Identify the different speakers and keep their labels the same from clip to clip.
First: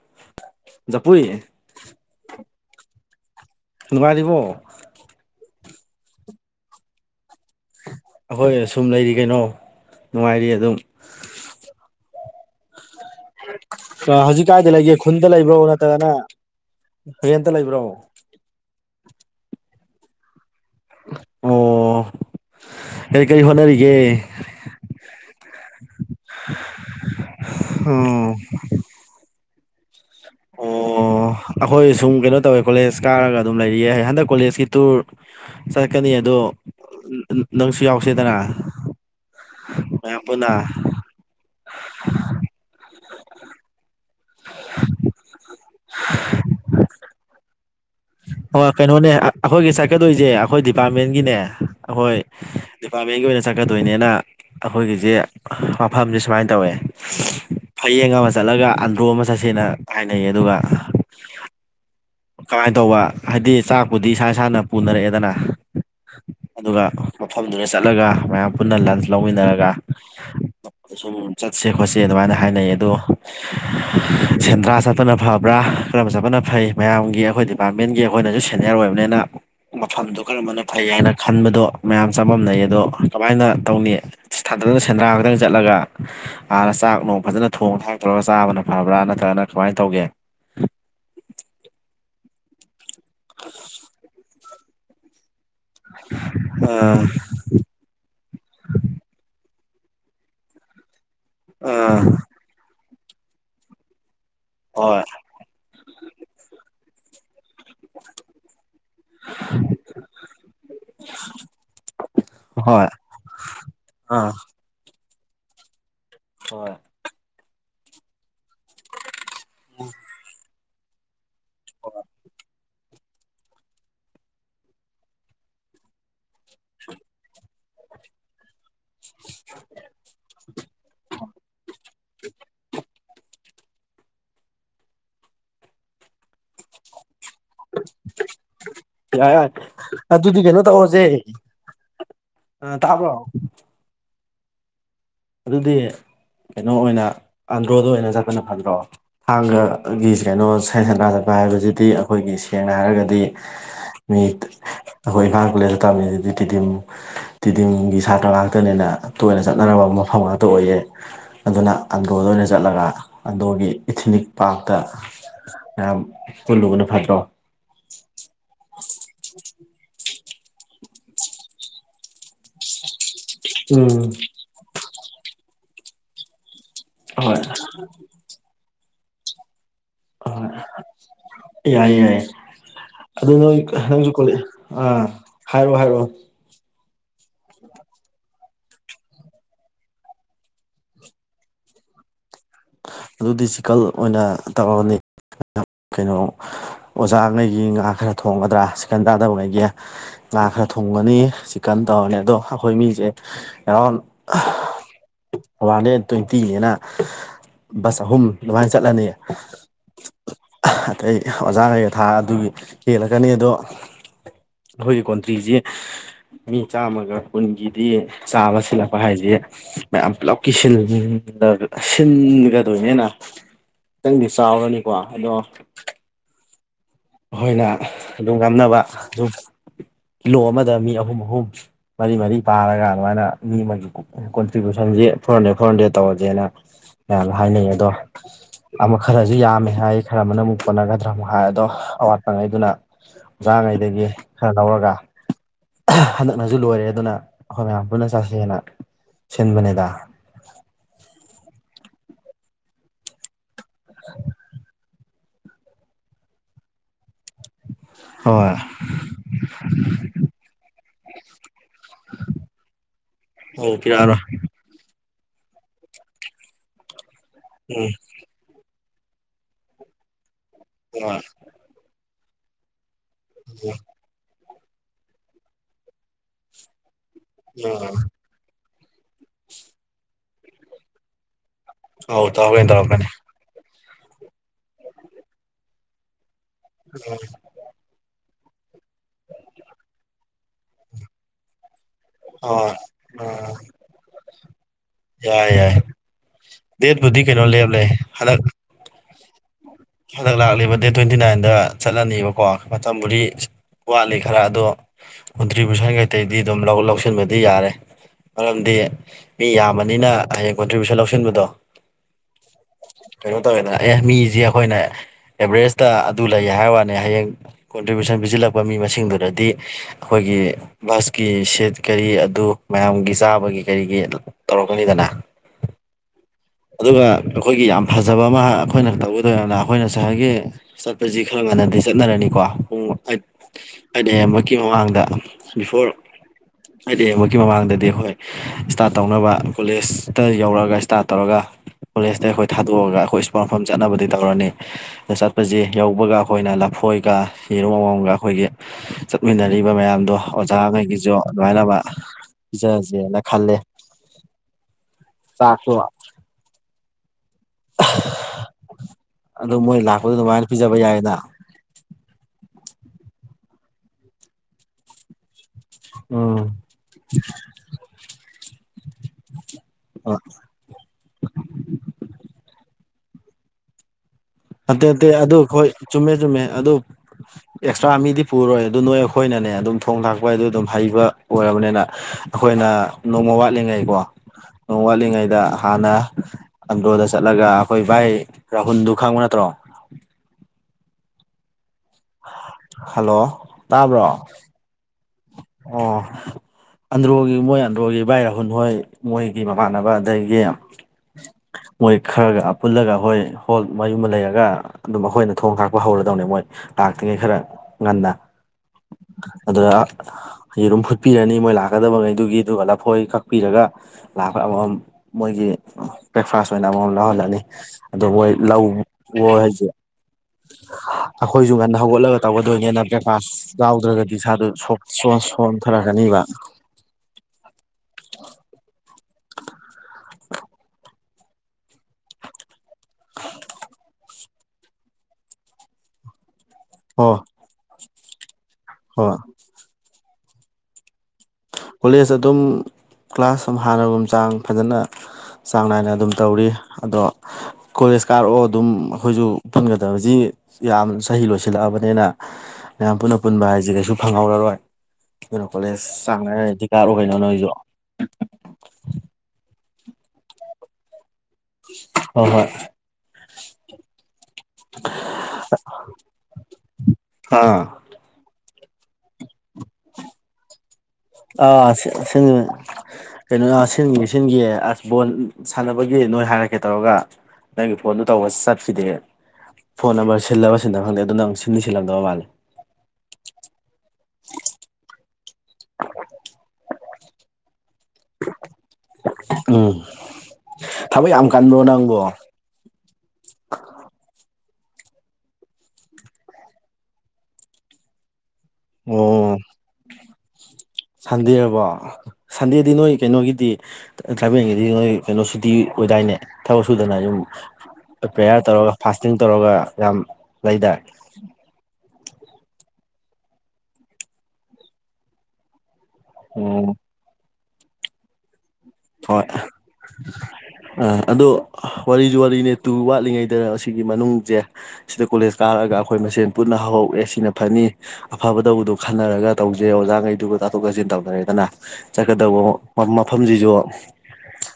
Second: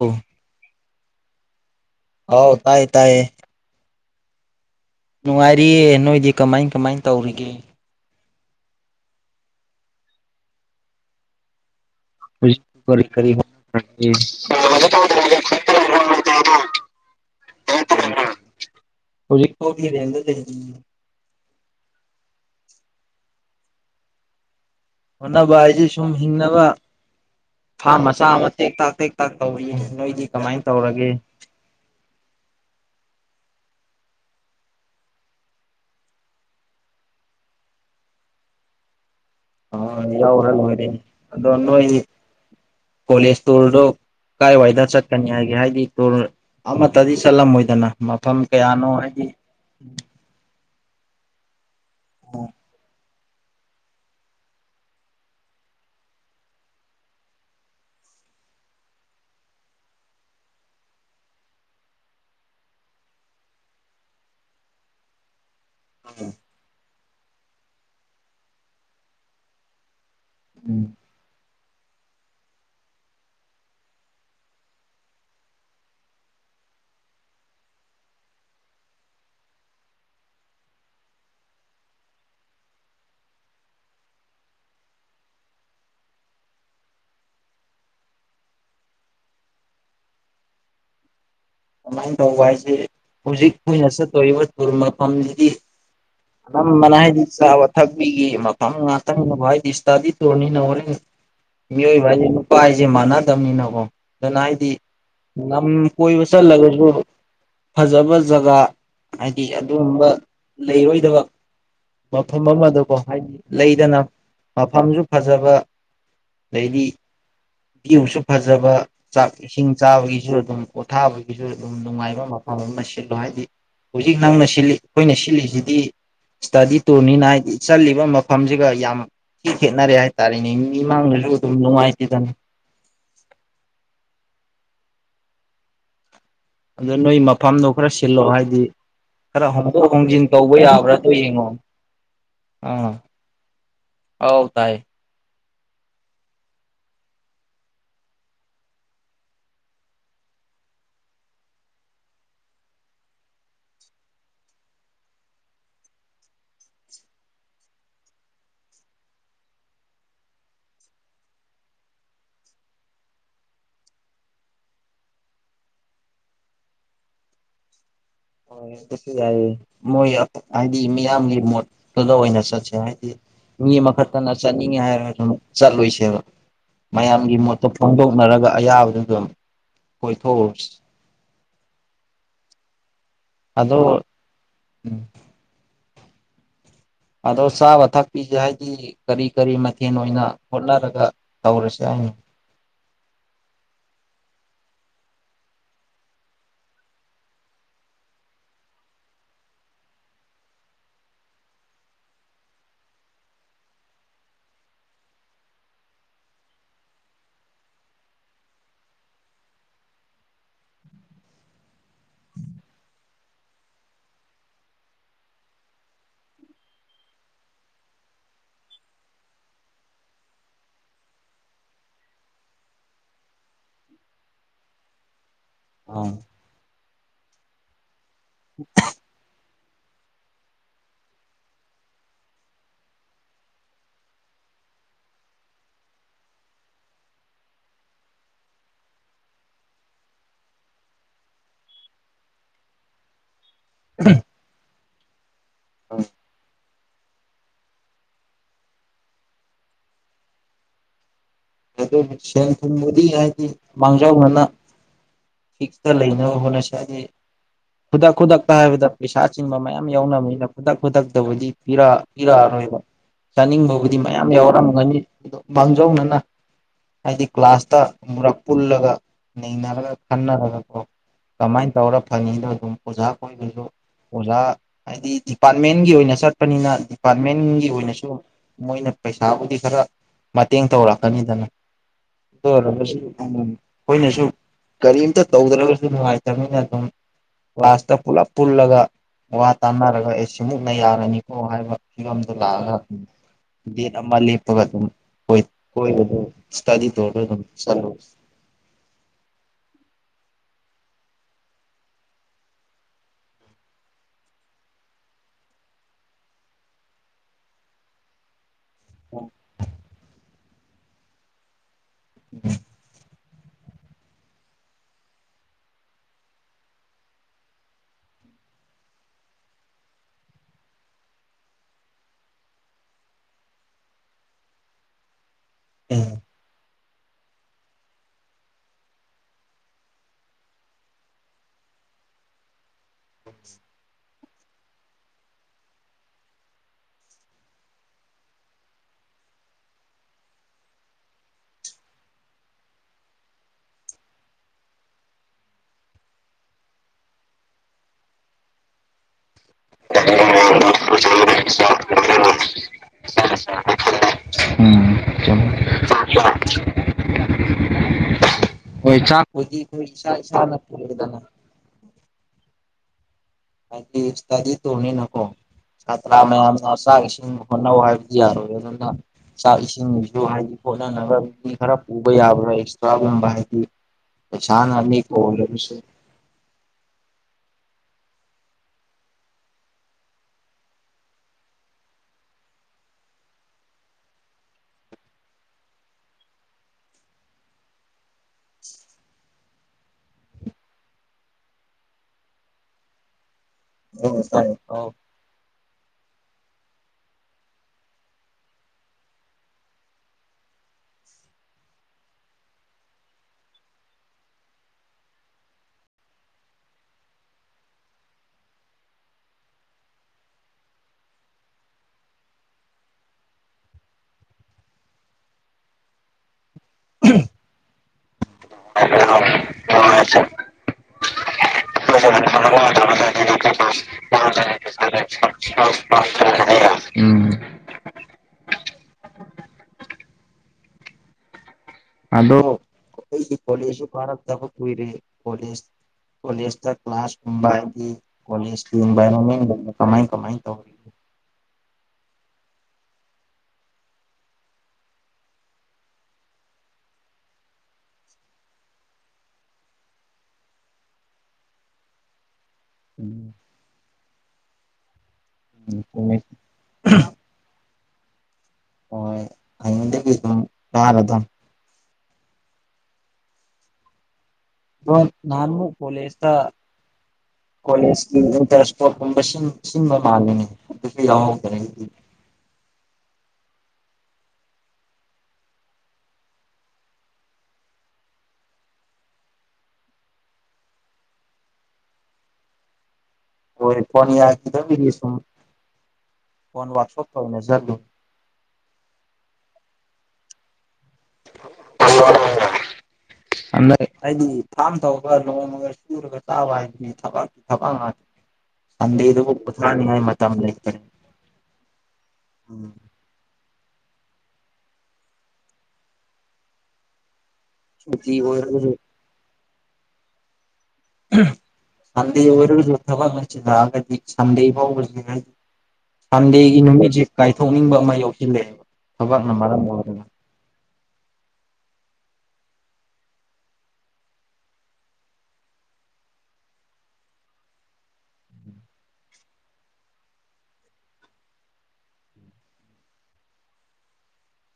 Speaker 1: ꯑꯣ
Speaker 2: ꯖꯄꯨꯏꯅꯦ
Speaker 1: ꯍꯥꯎ ꯇꯥꯏꯌꯦ ꯇꯥꯏꯌꯦ
Speaker 2: ꯅꯨꯡꯉꯥꯏꯔꯤꯕꫭ
Speaker 1: ꯅꯨꯡꯉꯥꯏꯔꯤ ꯅꯣꯏꯗꯤ ꯀꯃꯥꯏ ꯀꯃꯥꯏ ꯇꯧꯔꯤꯒꯦ
Speaker 2: ꯑꯩꯈꯣꯏ ꯑꯁꯨꯝ ꯂꯩꯔꯤ ꯀꯩꯅꯣ ꯅꯨꯡꯉꯥꯏꯔꯤ ꯑꯗꯨꯝ
Speaker 1: ꯍꯧꯖꯤꯛ ꯀꯔꯤ ꯀꯔꯤ ꯍꯣꯠꯅꯔꯤꯒꯦ
Speaker 2: ꯍꯧꯖꯤꯛ ꯀꯥꯏꯗ ꯂꯩꯒꯦ ꯈꯨꯟꯗ ꯂꯩꯕ꯭ꯔꯣ ꯅꯠꯇ꯭ꯔꯒꯅ ꯔꯦꯟꯇ ꯂꯩꯕ꯭ꯔꯣ
Speaker 1: ꯍꯧꯖꯤꯛꯐꯥꯎꯗꯤ ꯔꯦꯟꯗ ꯂꯩ
Speaker 2: ꯑꯣ ꯀꯔꯤ ꯀꯔꯤ ꯍꯣꯠꯅꯔꯤꯒꯦ
Speaker 1: ꯍꯣꯠꯅꯕ ꯑꯩꯖꯨ ꯁꯨꯝ ꯍꯤꯡꯅꯕ ꯊꯥ ꯃꯆꯥ
Speaker 2: ꯎꯝ
Speaker 1: ꯑꯃ ꯇꯦꯛ ꯇꯥꯛ ꯇꯦꯛ ꯇꯥꯛ ꯇꯧꯋꯤꯌꯦ ꯅꯣꯏꯗꯤ ꯀꯃꯥꯏꯅ ꯇꯧꯔꯒꯦ
Speaker 2: ꯑꯣ ꯑꯩꯈꯣꯏ ꯁꯨꯝ ꯀꯩꯅꯣ ꯇꯧꯋꯦ ꯀꯣꯂꯦꯁ ꯀꯥꯔꯒ ꯑꯗꯨꯝ ꯂꯩꯔꯤꯌꯦ ꯍꯟꯗꯛ ꯀꯣꯂꯦꯁꯀꯤ ꯇꯨꯔ ꯆꯠꯀꯅꯤ ꯑꯗꯣ ꯅꯪꯁꯨ ꯌꯥꯎꯁꯤꯗꯅ
Speaker 1: ꯑ ꯌꯥꯎꯔ ꯂꫭꯏꯔꯦ ꯑꯗꫭ ꯅꫭꯏ ꯀꯣꯂꯦꯁ ꯇꯨꯔꯗꫭ ꯀꯥꯏꯋꯥꯏꯗ ꯆꯠꯀꯅꯤ ꯍꯥꯏꯒꯦ ꯍꯥꯏꯗꯤ ꯇꯨꯔ ꯑꯃꯇꯗꯤ ꯆꯠꯂꯝꯃꯣꯏꯗꯅ ꯃꯐꯝ
Speaker 2: ꯑꯣ
Speaker 1: ꯀꯌꯥꯅꯣ
Speaker 2: ꯀꯩꯅꯣꯅꯦ
Speaker 1: ꯍꯥꯏꯗꯤ
Speaker 2: ꯑꯈꯣꯏꯒꯤ ꯆꯠꯀꯗꯣꯏꯖꯦ ꯑꯈꯣꯏ ꯗꯤꯄ꯭ꯥꯔꯠꯃꯦꯟꯒꯤꯅꯦ ꯑꯈꫭꯏ ꯗꯤꯄ꯭ꯥꯔꯃꯦꯟꯒꯤ ꯑꯣꯏꯅ ꯆꯠꯀꯗꯣꯏꯅꯤꯅ ꯑꯈꯣꯏꯒꯤꯖꯦ ꯃꯐꯝꯖꯦ ꯁꯨꯃꯥꯏ ꯇꯧꯋꯦ ꯐꯌꯦꯡ ꯑꯃ ꯆꯠꯂꯒ ꯑꯟꯗ꯭ꯔꯣ ꯑꯃ ꯆꯠꯁꯦꯅ ꯍꯥꯏꯅꯩꯌꯦ ꯑꯗꯨꯒ ꯀꯃꯥꯏ ꯇꯧꯕ ꯍꯥꯏꯗꯤ ꯆꯥꯛꯄꯨꯗꯤ ꯏꯁꯥ ꯏꯁꯥꯅ ꯄꯨꯅꯔꯛꯑꯦꯗꯅ ꯑꯗꯨꯒ ꯃꯐꯝꯗꯨꯗ ꯆꯠꯂꯒ ꯃꯌꯥꯝ ꯄꯨꯟꯅ ꯂꯟꯁ ꯂꯧꯃꯤꯟꯅꯔꯒ ꯃ
Speaker 1: ꯎꯝ
Speaker 2: ꯑꯁꯨꯝ ꯆꯠꯁꯦ ꯈꯣꯠꯁꯦ ꯑꯗꯨꯃꯥꯏꯅ ꯍꯥꯏꯅꯩ ꯑꯗꯨ ꯁꯦꯟꯗ꯭ꯔꯥ ꯆꯠꯄꯅ ꯐꯕ꯭ꯔꯥ ꯀꯔꯝꯕ ꯆꯠꯄꯅ ꯐꯩ ꯃꯌꯥꯝꯒꯤ ꯑꯩꯈꯣꯏ ꯗꯤꯄ꯭ꯥꯔꯠꯃꯦꯟꯒꯤ ꯑꯩꯈꯣꯏꯅꯁꯨ ꯁꯦꯅꯤꯌ꯭ꯔ ꯑꯣꯏꯕꯅꯤꯅ ꯃꯐꯝꯗꯨ ꯀꯔꯝꯕꯅ ꯐꯩ ꯍꯥꯏꯅ ꯈꯟꯕꯗꯨ ꯃꯌꯥꯝ ꯆꯝꯃꯝꯅꯩ ꯑꯗꯣ ꯀꯃꯥꯏꯅ ꯇꯧꯅꯤ ꯊꯟꯗꯜꯗ ꯁꯦꯟꯗ꯭ꯔꯥꯒꯗꯪ ꯆꯠꯂꯒ ꯍꯥꯟꯅ ꯆꯥꯛ ꯅꯣꯡ ꯐꯖꯅ ꯊꯣꯡ ꯊꯥꯛ ꯇꯧꯔꯒ ꯆꯥꯕꯅ ꯐꯕ꯭ꯔꯥ ꯅꯠꯇ꯭ꯔꯒꯅ ꯀꯃꯥꯏ ꯇꯧꯒꯦ
Speaker 1: ꯀꯃꯥꯏ ꯇꯧꯕ ꯍꯥꯏꯁꯦ ꯍꯧꯖꯤꯛ ꯑꯩꯈꯣꯏꯅ ꯆꯠꯇꯣꯔꯤꯕ ꯇꯨꯔ ꯃꯐꯝꯖꯤꯗꯤ
Speaker 2: ꯑꯥ
Speaker 1: ꯅꯝꯃꯅꯥꯏꯗꯤ ꯆꯥꯕ ꯊꯛꯄꯤꯒꯤ ꯃꯐꯝ ꯉꯥꯛꯇꯪꯅꯦꯕ ꯍꯥꯏꯗꯤ ꯏ꯭ꯁꯇꯥꯗꯤ ꯇꯨꯔꯅꯤꯅ ꯍꯣꯔꯦꯟ
Speaker 2: ꯑꯥ
Speaker 1: ꯃꯤꯑꯣꯏꯕ ꯍꯥꯏꯖꯤ ꯅꯨꯄꯥ ꯍꯥꯏꯖꯦ ꯃꯥꯟꯅꯗ꯭ꯕꯅꯤꯅꯀꯣ ꯗꯨꯅ ꯍꯥꯏꯗꯤ
Speaker 2: ꯍꯣꯏ
Speaker 1: ꯂꯝ ꯀꯣꯏꯕꯁ ꯆꯠꯂꯒꯖꯨ ꯐꯖꯕ ꯖꯒꯥ ꯍꯥꯏꯗꯤ ꯑꯗꯨꯝꯕ ꯂꯩꯔꯣꯏꯗꯕ ꯃꯐꯝ
Speaker 2: ꯍꯣꯏ
Speaker 1: ꯑꯃꯗꯀꯣ ꯍꯥꯏꯗꯤ ꯂꯩꯗꯅ
Speaker 2: ꯑꯥ
Speaker 1: ꯃꯐꯝꯁꯨ ꯐꯖꯕ
Speaker 2: ꯍꯣꯏ
Speaker 1: ꯑꯗꯩꯗꯤ ꯕꯨꯏꯁꯨ ꯐꯖꯕ ꯆꯥꯛ ꯏꯁꯤꯡ ꯆꯥꯕꯒꯤꯁꯨ ꯑꯗꯨꯝ ꯄꯣꯊꯥꯕꯒꯤꯁꯨ ꯑꯗꯨꯝ ꯅꯨꯡꯉꯥꯏꯕ ꯃ ꯐꯝ ꯑꯃ ꯁꯤꯜꯂꯣ ꯍꯥꯏꯗꯤ ꯍꯧꯖꯤꯛ ꯅꯪꯅ ꯁꯤꯜꯂꯤ ꯑꯩꯈꯣꯏꯅ ꯁꯤꯜꯂꯤꯖꯤꯗꯤ ꯏ꯭ꯁꯇꯥꯗꯤ ꯇꯨꯔꯅꯤꯅ ꯍꯥꯏꯗꯤ ꯆꯠꯂꯤꯕ ꯃꯐꯝꯖꯤꯒ ꯌꯥꯝ ꯊꯤ ꯈꯦꯠꯅꯔꯦ ꯍꯥꯏꯇꯥꯔꯦꯅꯦ ꯃꯤꯃꯥꯡꯅꯁꯨ ꯑꯗꯨꯝ ꯅꯨꯡꯉꯥꯏꯇꯦꯗꯅ ꯑꯗꯨ ꯅꯣꯏ ꯃꯐꯝꯗꯣ ꯈꯔ ꯁꯤꯜꯂꯣ ꯍꯥꯏꯗꯤ
Speaker 2: ꯌꯥꯏ
Speaker 1: ꯈꯔ
Speaker 2: ꯌꯥꯏ
Speaker 1: ꯍꯣꯡꯗꯣꯛ ꯍꯣꯡꯖꯤꯟ
Speaker 2: ꯑꯗꯨꯗꯤ
Speaker 1: ꯇꯧꯕ
Speaker 2: ꯀꯩꯅꯣ ꯇꯧꯔꯁꯦ
Speaker 1: ꯌꯥꯕ꯭ꯔꯥꯗꯣ ꯌꯦꯡꯉꯣ
Speaker 2: ꯑ
Speaker 1: ꯑꯥ
Speaker 2: ꯇꯥꯕ꯭ꯔꯣ
Speaker 1: ꯑꯧ ꯇꯥꯏ
Speaker 2: ꯑꯗꯨꯗꯤ ꯀꯩꯅꯣ ꯑꯣꯏꯅ ꯑꯟꯗ꯭ꯔꯣꯗ ꯑꯣꯏꯅ ꯆꯠꯄꯅ ꯐꯥꯗ꯭ꯔꯣ ꯊꯥꯡꯒ ꯒꯤ ꯀꯩꯅꯣ ꯁꯦꯍꯦꯟꯗ꯭ꯔꯥ ꯆꯠꯄ ꯍꯥꯏꯕꯖꯤꯗꯤ ꯑꯩꯈꯣꯏꯒꯤ ꯁꯦꯡꯅ ꯍꯥꯏꯔꯒꯗꯤ ꯃꯤ ꯑꯈꯣꯏ ꯏꯝꯐꯥꯜ ꯀꯣꯂꯦꯖꯇ ꯇꯝꯃꯤꯖꯤꯗꯤ ꯇꯤꯗꯤꯝ ꯇꯤꯗꯤꯡꯒꯤ ꯁꯥꯇ꯭ꯔ ꯉꯥꯛꯇꯅꯦꯅ ꯇꯣꯏꯅ ꯆꯠꯅꯔꯕ ꯃꯐꯝ ꯉꯥꯛꯇ ꯑꯣꯏꯌꯦ ꯑꯗꯨꯅ ꯑꯟꯗ꯭ꯔꯣꯗ ꯑꯣꯏꯅ ꯆꯠꯂꯒ ꯑꯟꯗ꯭ꯔꯣꯒꯤ ꯏꯊꯤꯅꯤꯛ ꯄꯥꯛꯇ ꯃꯌꯥꯝ ꯄꯨꯜꯂꯨꯕꯅ ꯐꯠꯗ꯭ꯔꯣ
Speaker 1: ꯍꯣꯏ ꯑꯗꯨꯁꯨ ꯌꯥꯏꯌꯦ ꯃꯣꯏ ꯍꯥꯏꯗꯤ ꯃꯤꯌꯥꯝꯒꯤ ꯃꯣꯠꯇꯨꯗ ꯑꯣꯏꯅ ꯆꯠꯁꯦ ꯍꯥꯏꯗꯤ ꯃꯤ
Speaker 2: ꯎꯝ
Speaker 1: ꯑꯃꯈꯛꯇꯅ ꯆꯠꯅꯤꯡꯉꯦ ꯍꯥꯏꯔꯖꯨ ꯆꯠꯂꯣꯏꯁꯦꯕ ꯃꯌꯥꯝꯒꯤ
Speaker 2: ꯍꯣꯏ
Speaker 1: ꯃꯣꯠꯇ ꯐꯣꯡꯗꯣꯛꯅꯔꯒ ꯑꯌꯥꯕꯗꯨ ꯑꯗꯨꯝ
Speaker 2: ꯑꯥ
Speaker 1: ꯀꯣꯏꯊꯣꯛꯎꯁꯤ
Speaker 2: ꯌꯥꯏꯌꯦ ꯌꯥꯏꯌꯦ ꯑꯗꯨ ꯅꯣꯏ
Speaker 1: ꯑꯗꯣ
Speaker 2: ꯅꯪꯁꯨ ꯀꯣ ꯑꯥ
Speaker 1: ꯎꯝ
Speaker 2: ꯍꯥꯏꯔꯛꯑꯣ ꯍꯥꯏꯔꯛꯑꯣ
Speaker 1: ꯑꯗꯣ ꯆꯥꯕ ꯊꯛꯄꯤꯁꯦ ꯍꯥꯏꯗꯤ ꯀꯔꯤ ꯀꯔꯤ ꯃꯊꯦꯜ ꯑꯣꯏꯅ ꯍꯣꯠꯅꯔꯒ ꯇꯧꯔꯁꯦ ꯍꯥꯏꯅꯣ
Speaker 2: ꯑꯗꯨꯗꯤ ꯆꯤꯀꯜ ꯑꯣꯏꯅ ꯇꯧꯔꯕꯅꯤ ꯀꯩꯅꯣ ꯑꯣꯖꯥꯉꯩꯒꯤ ꯉꯥ ꯈꯔ ꯊꯣꯡꯒꯗ꯭ꯔꯥ ꯁꯤꯀꯟ ꯇꯥꯗꯕꯉꯩꯒꯤ ꯉꯥ ꯈꯔ ꯊꯣꯡꯒꯅꯤ ꯆꯤꯛꯀꯟ ꯇꯧꯔꯅꯤ ꯑꯗꯣ ꯑꯩꯈꯣꯏ ꯃꯤꯖꯦ ꯑꯦꯔ꯭ꯥꯎ꯭ꯟ ꯑꯥꯍ ꯋꯥꯟꯗ꯭ꯔꯦꯟ ꯇ꯭ꯋꯦꯟꯇꯤꯅꯦꯅ ꯕꯁ ꯑꯍꯨꯝ ꯑꯗꯨꯃꯥꯏꯟ ꯆꯠꯂꯅꯤ ꯑꯍ ꯑꯇꯩ ꯑꯣꯖꯥꯉꯩꯒ ꯊꯥ ꯑꯗꯨꯒꯤ ꯍꯦꯜꯂꯛꯀꯅꯤ ꯑꯗꯣ ꯑꯩꯈꯣꯏꯒꯤ ꯀꯣꯟꯇ꯭ꯔꯤꯖꯤ ꯃꯤ ꯆꯥꯝꯃꯒ ꯀꯨꯟꯒꯤꯗꯤ ꯆꯥꯕ ꯁꯤꯜꯂꯛꯄ ꯍꯥꯏꯖꯦ ꯃꯌꯥꯝ ꯄꯨꯂꯞꯀꯤ ꯁꯤꯜꯂꯤꯃꯤꯝ ꯂꯒ ꯁꯤꯟ ꯄꯤꯌꯗꯣꯏꯅꯦꯅ ꯈꯤꯇꯪꯗꯤ ꯆꯥꯎꯔꯅꯤꯀꯣ ꯑꯗꯣ
Speaker 1: ꯑꯥ
Speaker 2: ꯍꯣꯏꯗ ꯑꯗꯨꯝ ꯉꯝꯅꯕ ꯗꯨꯝ ꯀꯤꯂꯣ ꯑꯃꯗ ꯃꯤ ꯑꯍꯨꯝ ꯑꯍꯨꯝ ꯃꯔꯤ ꯃꯔꯤ ꯄꯥꯔꯒ ꯑꯗꯨꯃꯥꯏꯅ ꯃꯤ ꯑꯃꯒꯤ ꯀꯨꯛ ꯀꯣꯟꯇ꯭ꯔꯤꯕ꯭ꯌꯨꯁꯟꯖꯤ ꯐꯣꯔ ꯍꯟꯗ꯭ꯔꯦꯠ ꯐꯣꯔ ꯍꯟꯗ꯭ꯔꯦꯗ ꯇꯧꯔꯖꯦꯅ ꯃꯌꯥꯝꯅ ꯍꯥꯏꯅꯩꯌꯦ ꯑꯗꯣ ꯑꯃ ꯈꯔꯖꯨ ꯌꯥꯝꯃꯦ ꯍꯥꯏ ꯈꯔ ꯑꯃꯅ ꯑꯃꯨꯛ ꯀꯣꯟꯅꯒꯗ꯭ꯔꯥ ꯑꯃꯨꯛ ꯍꯥꯏ ꯑꯗꯣ ꯑꯋꯥꯠꯄꯉꯩꯗꯨꯅ ꯑꯣꯖꯥꯉꯩꯗꯒꯤ ꯈꯔ ꯂꯧꯔꯒ ꯍꯟꯗꯛꯅꯖꯨ ꯂꯣꯏꯔꯦ ꯑꯗꯨꯅ ꯑꯩꯈꯣꯏ ꯃꯌꯥꯝ ꯄꯨꯟꯅ ꯆꯥꯁꯦꯅ ꯁꯤꯟꯕꯅꯦꯗ
Speaker 1: ꯑꯗꯨ ꯁꯦꯟ ꯊꯨꯝꯕꯨꯗꯤ ꯍꯥꯏꯗꯤ ꯃꯥꯡꯖꯧꯅꯅ ꯐꯤꯛꯁꯇꯥ ꯂꯩꯅꯕ ꯍꯣꯅꯥꯁꯦ ꯍꯥꯏꯗꯤ ꯈꯨꯗꯛ
Speaker 2: ꯍꯣꯏ
Speaker 1: ꯈꯨꯗꯛꯇ ꯍꯥꯏꯕꯗ ꯄꯩꯁꯥ ꯑꯆꯤꯟꯕ ꯃꯌꯥꯝ ꯌꯥꯎꯅꯕꯅꯤꯅ ꯈꯨꯗꯛ ꯈꯨꯗꯛꯇꯕꯨꯗꯤ ꯄꯤꯔꯛ ꯄꯤꯔꯛꯑꯔꯣꯏꯕ
Speaker 2: ꯑꯧ
Speaker 1: ꯇꯥꯅꯤꯡꯕꯕꯨꯗꯤ
Speaker 2: ꯄꯤꯔꯛꯑꯔꯣꯏ
Speaker 1: ꯃꯌꯥꯝ ꯌꯥꯎꯔꯝꯒꯅꯤ ꯑꯗꯨ ꯃꯥꯡꯖꯧꯅꯅ ꯍꯥꯏꯗꯤ ꯀ꯭ꯂꯥꯁꯇ
Speaker 2: ꯎꯝ
Speaker 1: ꯑꯃꯨꯔꯛ ꯄꯨꯜꯂꯒ ꯅꯩꯅꯔꯒ ꯈꯟꯅꯔꯒꯀꯣ
Speaker 2: [unintelligible]
Speaker 1: ꯀꯃꯥꯏꯅ ꯇꯧꯔ ꯐꯅꯤꯗꯣ ꯑꯗꯨꯝ ꯑꯣꯖꯥ ꯈꯣꯏꯗꯁꯨ ꯑꯣꯖꯥ ꯍꯥꯏꯗꯤ ꯗꯤꯄꯥꯔꯠꯃꯦꯟꯒꯤ ꯑꯣꯏꯅ ꯆꯠꯄꯅꯤꯅ ꯗꯤꯄꯥꯔꯠꯃꯦꯟꯒꯤ
Speaker 2: ꯎꯝ
Speaker 1: ꯑꯣꯏꯅꯁꯨ ꯃꯣꯏꯅ ꯄꯩꯁꯥꯕꯨꯗꯤ ꯈꯔ ꯃꯇꯦꯡ ꯇꯧꯔꯛꯀꯅꯤꯗꯅ
Speaker 2: ꯑꯧ
Speaker 1: ꯑꯗꯨ
Speaker 2: ꯇꯧꯔꯛꯀꯅꯤ
Speaker 1: ꯑꯣꯏꯔꯒꯁꯨ
Speaker 2: ꯇꯧꯔꯛꯀꯅꯤ
Speaker 1: ꯑꯗꯨꯝ ꯑꯩꯈꯣꯏꯅꯁꯨ ꯀꯔꯤꯝꯇ ꯇꯧꯗ꯭ꯔꯒꯁꯨ ꯅꯨꯡꯉꯥꯏꯇꯕꯅꯤꯅ ꯑꯗꯨꯝ ꯀ꯭ꯂꯥꯁꯇ ꯄꯨꯜꯂꯞ ꯄꯨꯜꯂꯒ ꯋꯥ ꯇꯥꯅꯔꯒ ꯑꯩꯁꯤ ꯃꯨꯛꯅ ꯌꯥꯔꯅꯤꯀꯣ ꯍꯥꯏꯕ ꯐꯤꯕꯝꯗ
Speaker 2: ꯍꯣꯏ
Speaker 1: ꯂꯥꯛꯑꯒ
Speaker 2: ꯎꯝ
Speaker 1: ꯗꯦꯠ ꯑꯃ ꯂꯦꯞꯄꯒ ꯑꯗꯨꯝ ꯑꯣꯏ
Speaker 2: ꯌꯥꯏ ꯌꯥꯏ
Speaker 1: ꯍꯣꯏꯅꯦ ꯑꯗꯣ ꯁꯇꯥꯗꯤ ꯇꯧꯔꯗꯣ
Speaker 2: ꯗꯦꯠꯄꯨꯗꯤ
Speaker 1: ꯑꯗꯨꯝ
Speaker 2: ꯀꯩꯅꯣ ꯂꯦꯞꯂꯦ
Speaker 1: ꯆꯂꯣ
Speaker 2: ꯍꯟꯗꯛ ꯍꯟꯗꯛ ꯂꯥꯛꯂꯤꯕ ꯗꯦꯠ ꯇ꯭ꯋꯦꯟꯇꯤ ꯅꯥꯏꯟꯗ ꯆꯠꯂꯅꯤꯕꯀꯣ ꯃꯇꯝꯕꯨꯗꯤ ꯋꯥꯠꯂꯤ ꯈꯔ ꯑꯗꯣ ꯀꯣꯟꯇ꯭ꯔꯤꯕꯌꯨꯁꯟ ꯀꯩꯇꯩꯗꯤ ꯑꯗꯨꯝ ꯂꯧꯁꯤꯟꯕꯗꯤ ꯌꯥꯔꯦ ꯃꯔꯝꯗꯤ ꯗꯤ ꯃꯤ ꯌꯥꯝꯕꯅꯤꯅ ꯍꯌꯦꯡ ꯀꯣꯟꯇ꯭ꯔꯤꯕꯌꯨꯁꯟ ꯂꯧꯁꯤꯟꯕꯗꯣ
Speaker 1: ꯎꯝ [inaudible]
Speaker 2: ꯀꯩꯅꯣ ꯇꯧꯋꯦꯗꯅ ꯑꯦ ꯃꯤꯁꯦ ꯑꯩꯈꯣꯏꯅ ꯑꯦꯚꯔꯦꯁꯇ ꯑꯗꯨ ꯂꯩ ꯍꯥꯏ ꯋꯥꯅꯦ ꯍꯌꯦꯡ ꯀꯣꯟꯇ꯭ꯔꯤꯕ꯭ꯌꯨꯁꯟ ꯄꯤꯁꯤꯜꯂꯛꯄ ꯃꯤ ꯃꯁꯤꯡꯗꯨꯗꯗꯤ ꯑꯩꯈꯣꯏꯒꯤ ꯕꯁꯀꯤ ꯁꯤꯠ ꯀꯔꯤ ꯑꯗꯨ ꯃꯌꯥꯝꯒꯤ ꯆꯥꯕꯒꯤ ꯀꯔꯤꯒꯤ ꯇꯧꯔꯛꯀꯅꯤꯗꯅ
Speaker 1: ꯎꯝ
Speaker 2: ꯑꯗꯨꯒ ꯑꯩꯈꯣꯏꯒꯤ ꯌꯥꯝ ꯐꯖꯕ ꯑꯃ ꯑꯩꯈꯣꯏꯅ ꯇꯧꯒ ꯑꯗꯨꯅ ꯑꯩꯈꯣꯏꯅ ꯉꯁꯥꯏꯒꯤ ꯆꯠꯄꯁꯤ ꯈꯔ ꯉꯥꯟꯟꯅꯗꯤ ꯆꯠꯅꯔꯅꯤꯀꯣ ꯄꯨꯡ ꯑꯩꯠ ꯑꯠ ꯑꯍꯦꯝꯃꯛꯀꯤ ꯃꯃꯥꯡꯗ ꯕꯤꯐꯣꯔ ꯍꯥꯏꯗꯤ ꯃꯨꯛꯀꯤ ꯃꯃꯥꯡꯗꯗꯤ ꯑꯩꯈꯣꯢ ꯏꯁꯇꯥꯔꯠ ꯇꯧꯅꯕ ꯀꯣꯂꯦꯖꯇ ꯌꯧꯔꯛꯑꯒ ꯏꯁꯇꯥꯔꯠ ꯇꯧꯔꯒ ꯀꯣꯂꯦꯖꯇ ꯑꯩꯈꯣꯏ ꯊꯗꯣꯛꯑꯒ ꯑꯈꯣꯏ ꯏꯁꯄꯣꯔꯠ ꯃꯐꯝ ꯆꯠꯅꯕꯗꯤ꯫ ꯇꯧꯔꯅꯤ ꯑꯗ ꯆꯠꯄꯁꯤ ꯌꯧꯕꯒ ꯑꯩꯈꯣꯏꯅ ꯂꯐꯣꯏꯒ ꯌꯦꯔꯨꯝ ꯑꯃꯃꯝꯒ ꯑꯩꯈꯣꯏꯒꯤ꯫ ꯆꯠꯃꯤꯟꯅꯔꯤꯕ ꯃꯌꯥꯝꯗꯣ ꯑꯣꯖꯥꯈꯩꯒꯤꯁꯨ ꯑꯗꯨꯃꯥꯏꯅ ꯄꯤꯖꯁꯦꯅ ꯈꯜꯂꯦ꯫
Speaker 1: ꯎꯝ ꯆꯨꯝꯃꯤ
Speaker 2: ꯆꯥꯛꯁꯨ
Speaker 1: [inaudible] ꯍꯣꯏ ꯆꯥꯛꯄꯨꯗꯤ
Speaker 2: ꯑꯗꯨ ꯃꯣꯏ
Speaker 1: ꯑꯩꯈꯣꯏ ꯏꯁꯥ
Speaker 2: ꯂꯥꯛꯄꯗ ꯑꯗꯨꯃꯥꯏꯅ
Speaker 1: ꯏꯁꯥꯅ
Speaker 2: ꯄꯤꯖꯕ ꯌꯥꯏꯌꯦꯅ
Speaker 1: ꯄꯨꯔꯦꯗꯅ꯫ ꯍꯥꯏꯗꯤ ꯑꯁꯇꯥꯗꯤ ꯇꯨꯔꯅꯤꯅꯀꯣ ꯁꯥꯇ꯭ꯔꯥ
Speaker 2: ꯎꯝ
Speaker 1: ꯃꯌꯥꯝꯁꯁꯤꯡ꯫ [inaudible] ꯍꯣꯠꯅꯧ ꯍꯥꯏꯕꯗꯤ ꯌꯥꯔꯣꯏ ꯑꯗꯨꯅ ꯆꯥꯛ
Speaker 2: ꯑ
Speaker 1: ꯏꯁꯤꯡꯁꯨ ꯍꯥꯏꯗꯤ꯫ ꯍꯣꯠꯅꯅꯕ ꯃꯤ ꯈꯔ ꯄꯨꯕ ꯌꯥꯕ꯭ꯔꯥ ꯑꯦꯛꯁꯇ꯭ꯔꯥꯒꯨꯝꯕ ꯍꯥꯏꯗꯤ ꯄꯩꯁꯥꯅ
Speaker 2: ꯅꯠꯇꯦ ꯅꯠꯇꯦ
Speaker 1: ꯅꯦꯛꯄ
Speaker 2: ꯑꯗꯨ ꯑꯩꯈꯣꯏ
Speaker 1: ꯑꯣꯢꯔꯁꯨ
Speaker 2: ꯆꯨꯝꯃꯦ ꯆꯨꯝꯃꯦ ꯑꯗꯨ ꯑꯦꯛꯁꯇ꯭ꯔꯥ ꯃꯤꯗꯤ ꯄꯨꯔꯣꯏ ꯑꯗꯨ ꯅꯣꯏ ꯑꯩꯈꯣꯏꯅꯅꯦ ꯑꯗꯨꯝ ꯊꯣꯡ ꯊꯥꯛꯄ ꯍꯥꯏꯗꯣ ꯑꯗꯨꯝ ꯍꯩꯕ ꯑꯣꯏꯔꯕꯅꯤꯅ ꯑꯩꯈꯣꯏꯅ ꯅꯣꯡꯃ ꯋꯥꯠꯂꯤꯉꯩꯀꯣ ꯅꯣꯡ ꯋꯥꯠꯂꯤꯉꯩꯗ ꯍꯥꯟꯅ ꯑꯟꯗ꯭ꯔꯣꯗ ꯆꯠꯂꯒ ꯑꯩꯈꯣꯏ ꯚꯥꯏ ꯔꯥꯍꯨꯜꯗꯨ ꯈꯪꯕ ꯅ ꯅꯠꯇ꯭ꯔꯣ ꯍꯜꯂꯣ ꯇꯥꯕ꯭ꯔꯣ
Speaker 1: ꯎ ꯐꯔ [inaudible]
Speaker 2: ꯑꯣ ꯑꯟꯗ꯭ꯔꯣꯒꯤ ꯃꯣꯏ ꯑꯟꯗ꯭ꯔꯣꯒꯤ ꯕꯥꯏ ꯂꯍꯨꯟ ꯍꯣꯏ ꯃꯣꯏꯒꯤ ꯃꯃꯥꯟꯅꯕ ꯑꯗꯒꯤ ꯃꯣꯏ ꯈꯔꯒ ꯄꯨꯜꯂꯒ ꯍꯣꯏ ꯍꯣꯜ ꯌꯥꯢꯅꯤꯡꯕ ꯂꯩꯔꯒ꯫ ꯑꯗꯨꯝ ꯑꯩꯈꯣꯏꯅ ꯊꯣꯡ ꯀꯥꯛꯄ ꯍꯧꯔꯗꯧꯅꯦ ꯃꯣꯏ ꯂꯥꯛꯇ꯭ꯔꯤꯉꯩ ꯈꯔ ꯉꯟꯅ꯫ ꯑꯗꯨꯗ꯫ ꯑꯦꯔꯨꯝ ꯐꯨꯠꯄꯤꯔꯅꯤ ꯃꯣꯏ ꯂꯥꯛꯀꯗꯕꯉꯩꯗꯨꯒꯤ ꯑꯗꯨꯒ ꯂꯐꯣꯏ ꯀꯛꯄꯤꯔꯒ꯫ ꯂꯥꯛꯄ ꯑꯃꯃꯝ ꯃꯣꯏꯒꯤ꯫ ꯕ꯭ꯔꯦꯛꯐꯥꯁ ꯑꯣꯏꯅ ꯑꯃꯃꯝ ꯂꯧꯍꯜꯂꯅꯤ ꯑꯗꯨ ꯃꯣꯏ ꯂꯧ ꯃꯣꯏ ꯍꯥꯢꯁꯤ ꯑꯩꯈꯣꯏꯁꯨ ꯉꯟꯅ ꯍꯧꯒꯠꯂꯒ ꯇꯧꯒꯗꯣꯏꯅꯦꯅ ꯕ꯭ꯔꯦꯛꯐꯥꯁ ꯌꯥꯎꯗ꯭ꯔꯒꯗꯤ ꯏꯁꯥꯗ ꯁꯣꯛ꯫
Speaker 1: [inaudible] ꯑꯗꯣ ꯑꯩꯗꯤ ꯀꯣꯂꯦꯖꯁꯨ ꯀꯔꯛꯇꯕ ꯀꯨꯏꯔꯦ ꯀꯣꯂꯦꯖ ꯀꯣꯂꯦꯖꯇ꯫ ꯀ꯭ꯂꯥꯁ
Speaker 2: ꯍꯣꯏ
Speaker 1: ꯀꯨꯝꯕ ꯍꯥꯏꯖꯤ ꯀꯣꯂꯦꯖꯀꯤ
Speaker 2: ꯍꯣꯏ
Speaker 1: ꯏꯟꯚꯥꯏꯔꯣꯟꯃꯦꯟꯒꯨꯝꯕ ꯀꯃꯥꯏ ꯀꯃꯥꯏ ꯇꯧꯔꯤ꯫
Speaker 2: ꯀꯣꯂꯦꯖ ꯑꯗꯨꯝ ꯀ꯭ꯂꯥꯁ ꯑꯗꯨꯝ ꯍꯥꯟꯅꯒꯨꯝ ꯆꯥꯡ ꯐꯖꯅ꯫ ꯆꯥꯡ ꯅꯥꯏꯅ ꯑꯗꯨꯝ ꯇꯧꯔꯤ ꯑꯗꯣ꯫ ꯀꯣꯂꯦꯖ ꯀꯥꯔꯛꯑꯣ ꯑꯗꯨꯝ ꯑꯩꯈꯣꯏꯁꯨ ꯄꯨꯟꯒꯗꯕꯁꯤ꯫ ꯌꯥꯝ ꯆꯍꯤ ꯂꯣꯏꯁꯤꯜꯂꯛꯑꯕꯅꯤꯅ꯫ ꯃꯌꯥꯝ ꯄꯨꯟꯅ ꯄꯨꯟꯕ ꯍꯥꯏꯁꯦ ꯀꯩꯁꯨ ꯐꯪꯍꯧꯔꯔꯣꯏ ꯑꯗꯨꯅ ꯀꯣꯂꯦꯖ ꯆꯥꯡꯅꯥꯢꯗꯤ ꯀꯥꯔꯛꯑꯣ ꯀꯩꯅꯣ ꯅꯣꯏꯁꯨ꯫
Speaker 1: ꯍꯣꯏ ꯍꯌꯦꯡꯗꯒꯤ ꯗꯨꯝ ꯀꯥꯔꯗꯝ꯫
Speaker 2: ꯍꯣꯢ ꯍꯣꯏ꯫
Speaker 1: ꯅꯥꯍꯟꯃꯨꯛ ꯀꯣꯂꯦꯖ ꯇ ꯀꯂꯦꯖ꯫ ꯏꯟꯇꯔ ꯏꯁꯄꯣꯔꯠꯀꯨꯝꯕ ꯁꯤꯟꯕ ꯃꯥꯜꯂꯤꯅꯦ꯫ ꯑꯗꯨꯁꯨ
Speaker 2: [unintelligible]
Speaker 1: ꯌꯥꯎꯍꯧꯗ꯭ꯔꯦ ꯑꯩꯗꯤ
Speaker 2: ꯀꯩꯅꯣ ꯁꯤꯟꯒꯤ ꯁꯤꯟꯒꯤ ꯑꯁ ꯕꯣꯜ ꯁꯥꯟꯅꯕꯒꯤ ꯅꯣꯏ ꯍꯥꯏꯔꯛꯀꯦ ꯇꯧꯔꯒ꯫ ꯅꯪꯒꯤ ꯐꯣꯟꯗꯣ ꯇꯧꯕ ꯆꯠꯁꯤꯗꯔ꯭ꯦ꯫ ꯐꯣꯟ ꯅꯝꯕꯔ ꯁꯤꯜꯂꯕ ꯁꯤꯟꯗꯕꯔ꯭ ꯈꯪꯗꯦ ꯑꯗꯨ ꯅꯪ ꯁꯤꯟꯗꯤ ꯁꯤꯟꯗꯕ ꯃꯥꯂꯦ꯫
Speaker 1: ꯍꯣꯏ ꯐꯣꯟ ꯌꯥꯈꯤꯗꯕꯒꯤ ꯁꯨꯝ ꯐꯣꯟ ꯋꯔꯛꯁꯣꯞꯇ ꯑꯣꯏꯅ ꯆꯠꯂꯨ꯫
Speaker 2: ꯎꯝ ꯊꯕꯛ ꯌꯥꯝ ꯀꯟꯕ꯭ꯔꯣ ꯅꯪꯕꯣ꯫ [inaudible]
Speaker 1: ꯁꯝꯅ ꯑꯩꯗꯤ ꯐꯥꯔꯝ ꯇꯧꯔꯒ ꯅꯣꯡꯃꯒ ꯁꯨꯔꯒ ꯆꯥꯕ ꯍꯥꯏꯗꯨꯅꯤ ꯊꯕꯛꯀꯤ ꯊꯕꯛ ꯉꯥꯛꯇ꯫ ꯁꯟꯗꯦꯗꯕꯨ
Speaker 2: ꯑꯣ
Speaker 1: ꯄꯣꯊꯥꯅꯤꯡꯉꯥꯏ ꯃꯇꯝ ꯂꯩꯇꯔꯦ
Speaker 2: ꯁꯟꯗꯦꯔꯕꯣ ꯁꯟꯗꯦꯗꯤ
Speaker 1: ꯎꯝ
Speaker 2: ꯅꯣꯏ꯫ ꯀꯩꯅꯣꯒꯤꯗꯤ ꯇ꯭ꯔꯥꯏꯕꯦꯜꯒꯤꯗꯤ ꯅꯣꯏ ꯀꯩꯅꯣ ꯁꯤꯇꯤ ꯑꯣꯏꯗꯥꯏꯅꯦ ꯊꯕꯛ ꯁꯨꯗꯅ ꯌꯨꯝ
Speaker 1: ꯁꯨꯇꯤ
Speaker 2: ꯄ꯭ꯔꯦꯌꯥꯔ
Speaker 1: ꯑꯣꯏꯔꯒꯁꯨ
Speaker 2: ꯇꯧꯔꯒ ꯐꯥꯁꯇꯤꯡ ꯇꯧꯔꯒ ꯌꯥꯝ ꯂꯩꯇꯥꯔꯦ
Speaker 1: ꯁꯟꯗꯦ ꯑꯣꯏꯖꯣꯛꯊꯕ ꯃꯁꯤꯖꯑꯒ ꯁꯟꯗꯦ ꯐꯥꯎꯒꯒ ꯁꯟꯗꯦꯒꯤ
Speaker 2: ꯑꯣ
Speaker 1: ꯅꯨꯃꯤꯠꯁꯦ ꯀꯥꯏꯊꯣꯛꯅꯤꯡꯕ ꯑꯃ ꯌꯧꯁꯤꯜꯂꯛꯑꯦꯕ
Speaker 2: ꯍꯣꯏ ꯑꯥ ꯑꯗꯣ ꯋꯥꯔꯤꯁꯨ ꯋꯥꯔꯤꯅꯦ ꯇꯨ ꯋꯥꯠꯂꯤꯉꯩꯗ ꯑꯁꯤꯒꯤ ꯃꯅꯨꯡꯁꯦ ꯁꯤꯗ ꯀꯣꯂꯦꯖ ꯀꯥꯔꯛꯑꯒ ꯑꯩꯈꯣꯏ ꯃꯁꯦꯟ ꯄꯨꯟꯅ ꯍꯧꯔꯛꯑꯦ ꯁꯤꯅ ꯐꯅꯤ ꯑꯐꯕꯗꯕꯨꯗꯣ ꯈꯟꯅꯔꯒ ꯇꯧꯖꯩ ꯑꯣꯖꯥꯈꯩꯗꯨꯒ ꯇꯥꯊꯣꯛ ꯇꯥꯁꯤꯟ ꯇꯧꯅꯔꯦꯗꯅ ꯆꯠꯀꯗꯧꯕ ꯃꯐꯝꯁꯤꯁꯨ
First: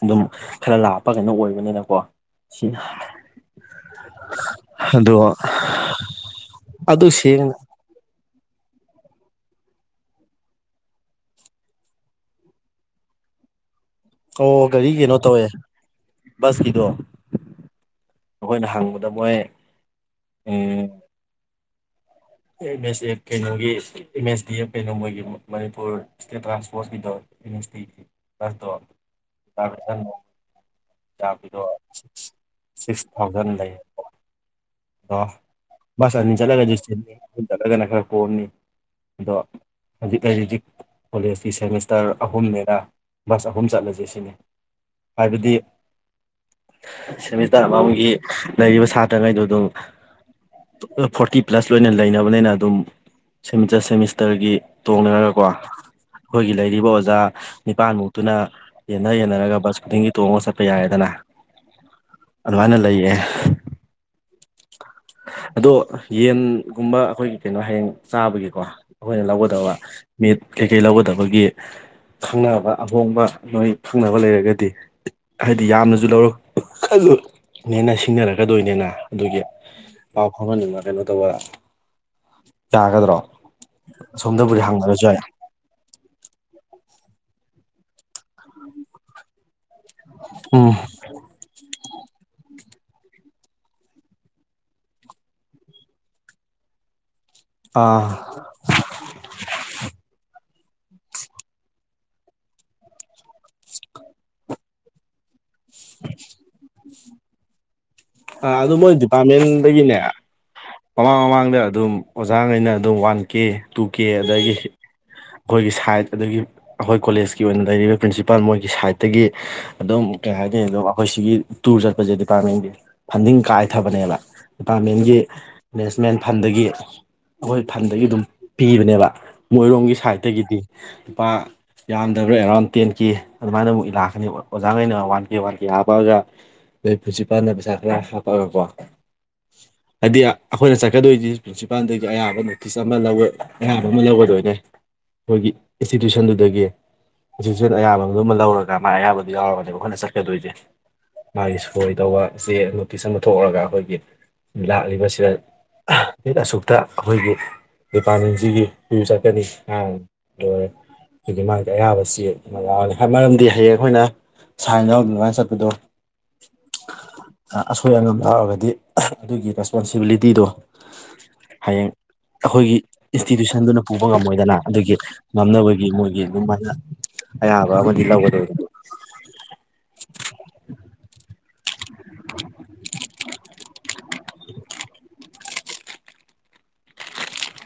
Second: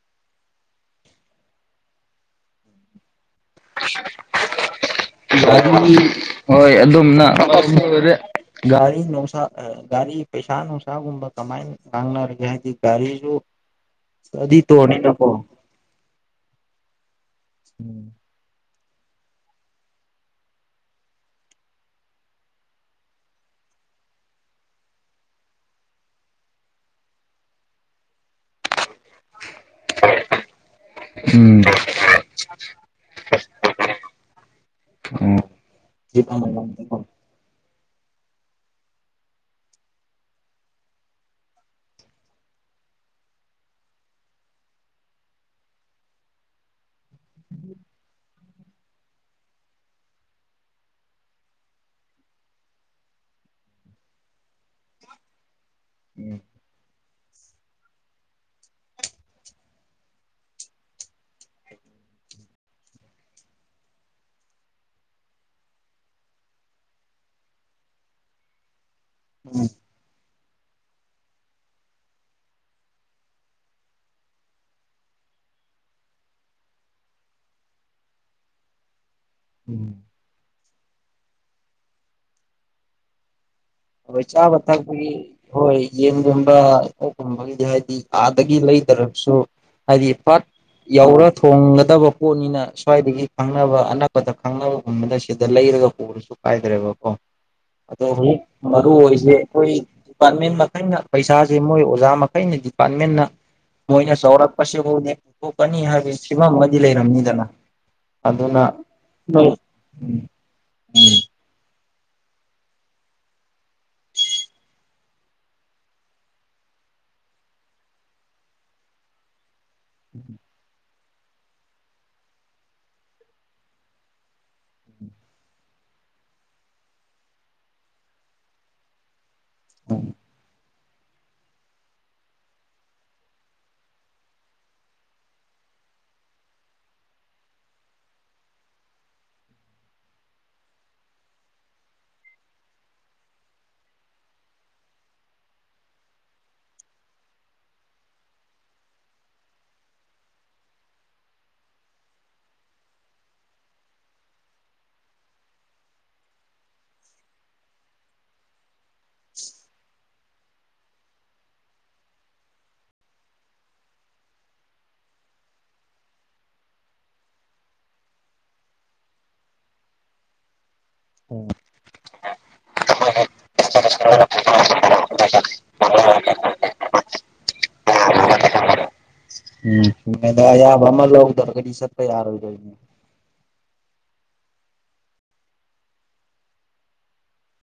Speaker 2: ꯑꯗꯨꯝ ꯈꯔ ꯂꯥꯞꯄ ꯀꯩꯅꯣ ꯑꯣꯏꯕꯅꯤꯅꯀꯣ ꯁꯤꯅ
Speaker 1: ꯍꯣꯏ
Speaker 2: ꯑꯗꯨ
Speaker 1: ꯑꯗꯨꯝꯅ
Speaker 2: ꯁꯦꯡꯅ
Speaker 1: ꯒꯥꯔꯤ ꯅꯨꯡꯁꯥ ꯒꯥꯔꯤ ꯄꯩꯁꯥ ꯅꯨꯡꯁꯥꯒꯨꯝꯕ ꯀꯃꯥꯏꯅ꯫ ꯆꯥꯡꯅꯔꯦ ꯀ ꯍꯥꯏꯗꯤ ꯒꯥꯔꯤꯁꯨ ꯁꯇ꯭ꯗꯤ
Speaker 2: ꯑꯣ ꯒꯥꯔꯤ ꯀꯩꯅꯣ
Speaker 1: ꯇꯨꯔꯅꯀꯣ꯫
Speaker 2: ꯇꯧꯋꯦ ꯕꯁꯀꯤꯗꯣ꯫ ꯑꯩꯈꯣꯏꯅ ꯍꯪꯕꯗ ꯃꯣꯏ꯫ ꯑꯦꯝ ꯑꯦꯁ ꯑꯦꯐ ꯀꯩꯅꯣꯒꯤ ꯑꯦꯝ ꯑꯦꯁ ꯗꯤ ꯑꯦꯐ ꯀꯩꯅꯣ ꯃꯣꯏꯒꯤ ꯃꯅꯤꯄꯨꯔ ꯏꯁꯇꯦꯠ ꯇ꯭ꯔꯥꯟꯁꯄꯣꯔꯠꯁꯀꯤꯗꯣ꯫ [unintelligible] ꯆꯕꯤꯗꯣ
Speaker 1: ꯎꯝ
Speaker 2: ꯁꯤ ꯁꯤꯛꯁ ꯊꯥꯎꯖꯟ ꯂꯩ꯫ ꯑꯣ
Speaker 1: ꯎꯝ
Speaker 2: ꯕꯁ
Speaker 1: ꯖꯤꯞ
Speaker 2: ꯑꯅꯤ ꯆꯂꯒꯗꯤ
Speaker 1: ꯑꯃꯃꯝꯗꯀꯣ
Speaker 2: ꯆꯤꯟꯅꯤ ꯑꯍꯨꯝ ꯆꯠꯂꯒꯗꯤ ꯈꯔ ꯀꯣꯝꯅꯤ꯫ ꯑꯗꯣ꯫ ꯍꯧꯖꯤꯛ ꯂꯩꯔꯤꯖꯤ ꯀꯣꯂꯦꯖꯀꯤ ꯁꯦꯃꯤꯁꯇꯔ ꯑꯍꯨꯝꯅꯦꯅ ꯕꯁ ꯑꯍꯨꯝ ꯆꯠꯂꯁꯦ ꯁꯤꯅꯤ꯫ ꯍꯥꯏꯕꯗꯤ ꯁꯦꯃꯤꯁꯇꯔ ꯑꯃꯃꯝꯒꯤ꯫ ꯂꯩꯔꯤꯕ ꯁꯥꯇ꯭ꯔꯉꯩꯗ ꯑꯗꯨꯝ ꯐꯣꯔꯇꯤ ꯄ꯭ꯂꯁ ꯂꯣꯏꯅ꯫ ꯂꯩꯅꯕꯅꯦꯅ ꯑꯗꯨꯝ ꯁꯦꯃꯤꯁꯇꯔ ꯁꯦꯃꯤꯁꯇꯔꯒꯤ ꯇꯣꯡꯅꯔꯒꯀꯣ꯫ ꯑꯩꯈꯣꯏꯒꯤ ꯂꯩꯔꯤꯕ ꯑꯣꯖꯥ ꯅꯤꯄꯥꯥꯟꯃꯨꯛ ꯑꯗꯨꯨꯅ ꯌꯦꯟꯅ ꯌꯦꯟꯅꯔꯒ ꯕꯁ ꯈꯨꯗꯤꯡꯒꯤ ꯇꯣꯡꯉꯒ ꯆꯠꯄ ꯌꯥꯔꯦꯗꯅ ꯑꯗꯨꯃꯥꯏꯅ ꯂꯩꯌꯦ ꯑꯗꯣ ꯌꯦꯟꯒꯨꯝꯕ ꯑꯩꯈꯣꯏꯒꯤ ꯀꯩꯅꯣ ꯍꯌꯦꯡ ꯆꯥꯕꯒꯤꯀꯣ ꯑꯩꯈꯣꯏꯅ ꯂꯧꯒꯗꯕ ꯃꯤꯠ ꯀꯩꯀꯩ ꯂꯧꯒꯗꯕꯒꯤ ꯈꯪꯅꯕ ꯑꯍꯣꯡꯕ ꯃꯣꯏ ꯈꯪꯅꯕ ꯂꯩꯔꯒꯗꯤ ꯍꯥꯏꯗꯤ ꯌꯥꯝꯅꯁꯨ ꯂꯧꯔꯛꯂꯅꯦꯅ ꯁꯤꯡꯅꯔꯛꯀꯗꯣꯏꯅꯦꯅ ꯑꯗꯨꯒꯤ
Speaker 1: ꯎꯝ
Speaker 2: ꯄꯥꯎ ꯐꯥꯎꯍꯟꯅꯤꯡꯕ ꯀꯩꯅꯣ ꯇꯧꯕ ꯌꯥꯒꯗ꯭ꯔꯣ
Speaker 1: ꯍꯣꯏ ꯆꯥꯕ
Speaker 2: ꯑꯁꯣꯝꯗꯕꯨꯗꯤ ꯍꯪꯅꯔꯁꯨ
Speaker 1: ꯊꯛꯄꯒꯤ
Speaker 2: ꯌꯥꯏ
Speaker 1: ꯍꯣꯏ ꯌꯦꯟꯒꯨꯝꯕ ꯀꯣꯛꯀꯨꯝꯕꯒꯤꯗꯤ ꯍꯥꯏꯗꯤ ꯑꯥꯗꯒꯤ ꯂꯩꯗ꯭ꯔꯁꯨ ꯍꯥꯏꯗꯤ ꯄꯥꯠ
Speaker 2: ꯎꯝ
Speaker 1: ꯌꯧꯔ ꯊꯣꯡꯒꯗꯕ ꯄꯣꯠꯅꯤꯅ ꯁ꯭ꯋꯥꯏꯗꯒꯤ ꯈꯪꯅꯕ ꯑꯅꯛꯄꯗ ꯈꯪꯅꯕꯒꯨꯝꯕꯗ ꯁꯤꯗ ꯂꯩꯔꯒ ꯎꯔꯁꯤ ꯁ ꯀꯥꯏꯗ꯭ꯔꯦꯕꯣ ꯀꯣ ꯑꯗꯣ
Speaker 2: ꯑꯥ
Speaker 1: ꯃꯔꯨ ꯑꯣꯏꯁꯦ ꯑꯩꯈꯣꯏ ꯗꯤꯄꯥꯔꯠꯃꯦꯟ ꯃꯈꯩꯅ ꯄꯩꯁꯥꯁꯦ ꯃꯣꯏ ꯑꯣꯖꯥ ꯃꯈꯩꯅ ꯗꯤꯄꯥꯔꯠꯃꯦꯟꯅ ꯃꯣꯏꯅ ꯆꯥꯎꯔꯛꯄꯁꯤꯕꯨꯅꯦꯊꯣꯛꯀꯅꯤ ꯍꯥꯏꯕ ꯁꯤꯐꯝꯃꯗꯤ ꯂꯩꯔꯝꯅꯤꯗꯅ ꯑꯗꯨꯅ
Speaker 2: ꯑꯗꯨ ꯃꯣꯏ ꯗꯤꯄꯥꯔꯠꯃꯦꯟꯗꯒꯤꯅꯦ
Speaker 1: ꯎꯝ
Speaker 2: ꯃꯃꯥꯡ ꯃꯃꯥꯡꯗ ꯑꯗꯨꯝ ꯑꯣꯖꯥꯈꯩꯅ ꯑꯗꯨꯝ ꯋꯥꯟ ꯀꯦ ꯇꯨ ꯀꯦ ꯑꯗꯒꯤ ꯑꯩꯈꯣꯏꯒꯤ ꯁꯥꯏꯠ ꯑꯗꯒꯤ ꯑꯩꯈꯣꯏ ꯀꯣꯂꯦꯖꯀꯤ ꯑꯣꯏꯅ ꯂꯩꯔꯤꯕ ꯄ꯭ꯔꯤꯟꯁꯤꯄꯥꯜ ꯃꯣꯏꯒꯤ ꯁꯥꯏꯠꯇꯒꯤ ꯑꯗꯨꯝ ꯀꯩ ꯍꯥꯏꯅꯤ ꯑꯗꯨꯝ ꯑꯩꯈꯣꯏ ꯁꯤꯒꯤ ꯇꯨꯔ ꯆꯠꯄꯁꯦ ꯗꯤꯄꯥꯔꯠꯃꯦꯟꯒꯤ ꯐꯟꯗꯤꯡ ꯀꯥꯏꯊꯕꯅꯦꯕ ꯗꯤꯄꯥꯔꯠꯃꯦꯟꯒꯤ ꯃꯦꯅꯦꯖꯃꯦꯟ ꯐꯟꯗꯒꯤ ꯑꯩꯈꯣꯏ ꯐꯟꯗꯒꯤ ꯑꯗꯨꯝ ꯄꯤꯕꯅꯦꯕ ꯃꯣꯏꯔꯣꯝꯒꯤ
Speaker 1: ꯎꯝ
Speaker 2: ꯁꯥꯏꯠꯇꯒꯤꯗꯤ ꯂꯨꯄꯥ ꯌꯥꯝꯗꯕ꯭ꯔꯥ ꯑꯦꯔꯥꯎꯟ ꯇꯦꯟ ꯀꯦ ꯑꯗꯨꯃꯥꯏꯅ ꯑꯃꯨꯛ ꯂꯥꯛꯀꯅꯤ ꯑꯣꯖꯥꯈꯩꯅ ꯋꯥꯟ ꯀꯦ ꯋꯥꯟ ꯀꯦ ꯍꯥꯞꯄꯛꯑꯒ ꯑꯣꯏ ꯄꯨꯟꯁꯤꯄꯥꯟꯗ ꯄꯩꯁꯥ ꯈꯔ ꯍꯥꯞꯄꯛꯑꯒꯀꯣ ꯍꯥꯏꯗꯤ ꯑꯩꯈꯣꯏꯅ ꯆꯠꯀꯗꯣꯏꯁꯤ ꯄ꯭ꯨꯟꯁꯤꯄꯥꯜꯗꯒꯤ ꯑꯌꯥꯝꯕ ꯅꯣꯇꯤꯁ ꯑꯃ ꯂꯧ ꯑꯌꯥꯝꯕ ꯑꯃ ꯂꯧꯒꯗꯣꯏꯅꯦ ꯑꯩꯈꯣꯏꯒꯤ ꯏꯟꯁꯇꯤꯇ꯭ꯌꯨꯁꯟꯗꯨꯗꯒꯤ ꯍꯧꯖꯤꯛꯁꯤꯦꯠ ꯑꯌꯥꯝꯕꯗꯨꯃ ꯂꯧꯔꯒ ꯃꯥ ꯑꯌꯥꯝꯕꯗꯨ ꯌꯥꯎꯔꯒꯅꯦꯕ ꯑꯩꯈꯣꯏꯅ ꯆꯠꯀꯗꯣꯏꯁꯦ ꯃꯥꯒꯤ ꯁꯣꯏꯗꯧꯕ ꯆꯦ ꯅꯣꯇꯤꯁ ꯑꯃ ꯊꯣꯛꯔꯒ ꯑꯩꯈꯣꯏꯒꯤ ꯂꯥꯛꯂꯤꯕꯁꯤꯗ ꯑꯠ ꯑꯁꯨꯛꯇ ꯑꯩꯈꯣꯏꯒꯤ ꯗꯤꯄꯥꯔꯠꯃꯦꯟꯁꯤꯒꯤ ꯆꯠꯀꯅꯤ ꯑ ꯂꯣꯏꯔꯦ ꯍꯧꯒꯤ ꯃꯥꯒꯤ ꯑꯌꯥꯕꯁꯤ ꯑꯗꯨꯃ ꯌꯥꯎꯔꯅꯤ ꯃꯔꯝꯗꯤ ꯍꯌꯦꯡ ꯑꯩꯈꯣꯏꯅ ꯁꯥꯏꯟ ꯌꯥꯎꯗꯃꯥꯏꯅ ꯆꯠꯄꯗꯣ ꯑꯁꯣꯏ ꯑꯉꯥꯝ ꯌꯥꯎꯔꯒꯗꯤ ꯑꯗꯨꯒꯤ ꯔꯦꯁꯄꯣꯟꯁꯤꯕꯤꯂꯤꯇꯤꯗꯣ
Speaker 1: ꯎꯝ
Speaker 2: ꯍꯌꯦꯡ ꯑꯩꯈꯣꯏꯒꯤ ꯏꯟꯁꯇꯤꯇ꯭ꯌꯨꯁꯟꯗꯨꯅ ꯄꯨꯕ ꯉꯝꯃꯣꯏꯗꯅ ꯑꯗꯨꯒꯤ ꯉꯝꯅꯕꯒꯤ ꯃꯣꯏꯒꯤ ꯑꯗꯨꯝ ꯍꯥꯏꯥꯏꯅ ꯑꯌꯥꯕ ꯑꯃꯗꯤ ꯂꯧꯒꯗꯣꯏꯗ
Speaker 1: ꯃꯗ ꯑ ꯐ ꯑꯃ ꯂꯗꯔ ꯀꯗꯤꯁꯄ ꯌꯥꯔꯣꯏ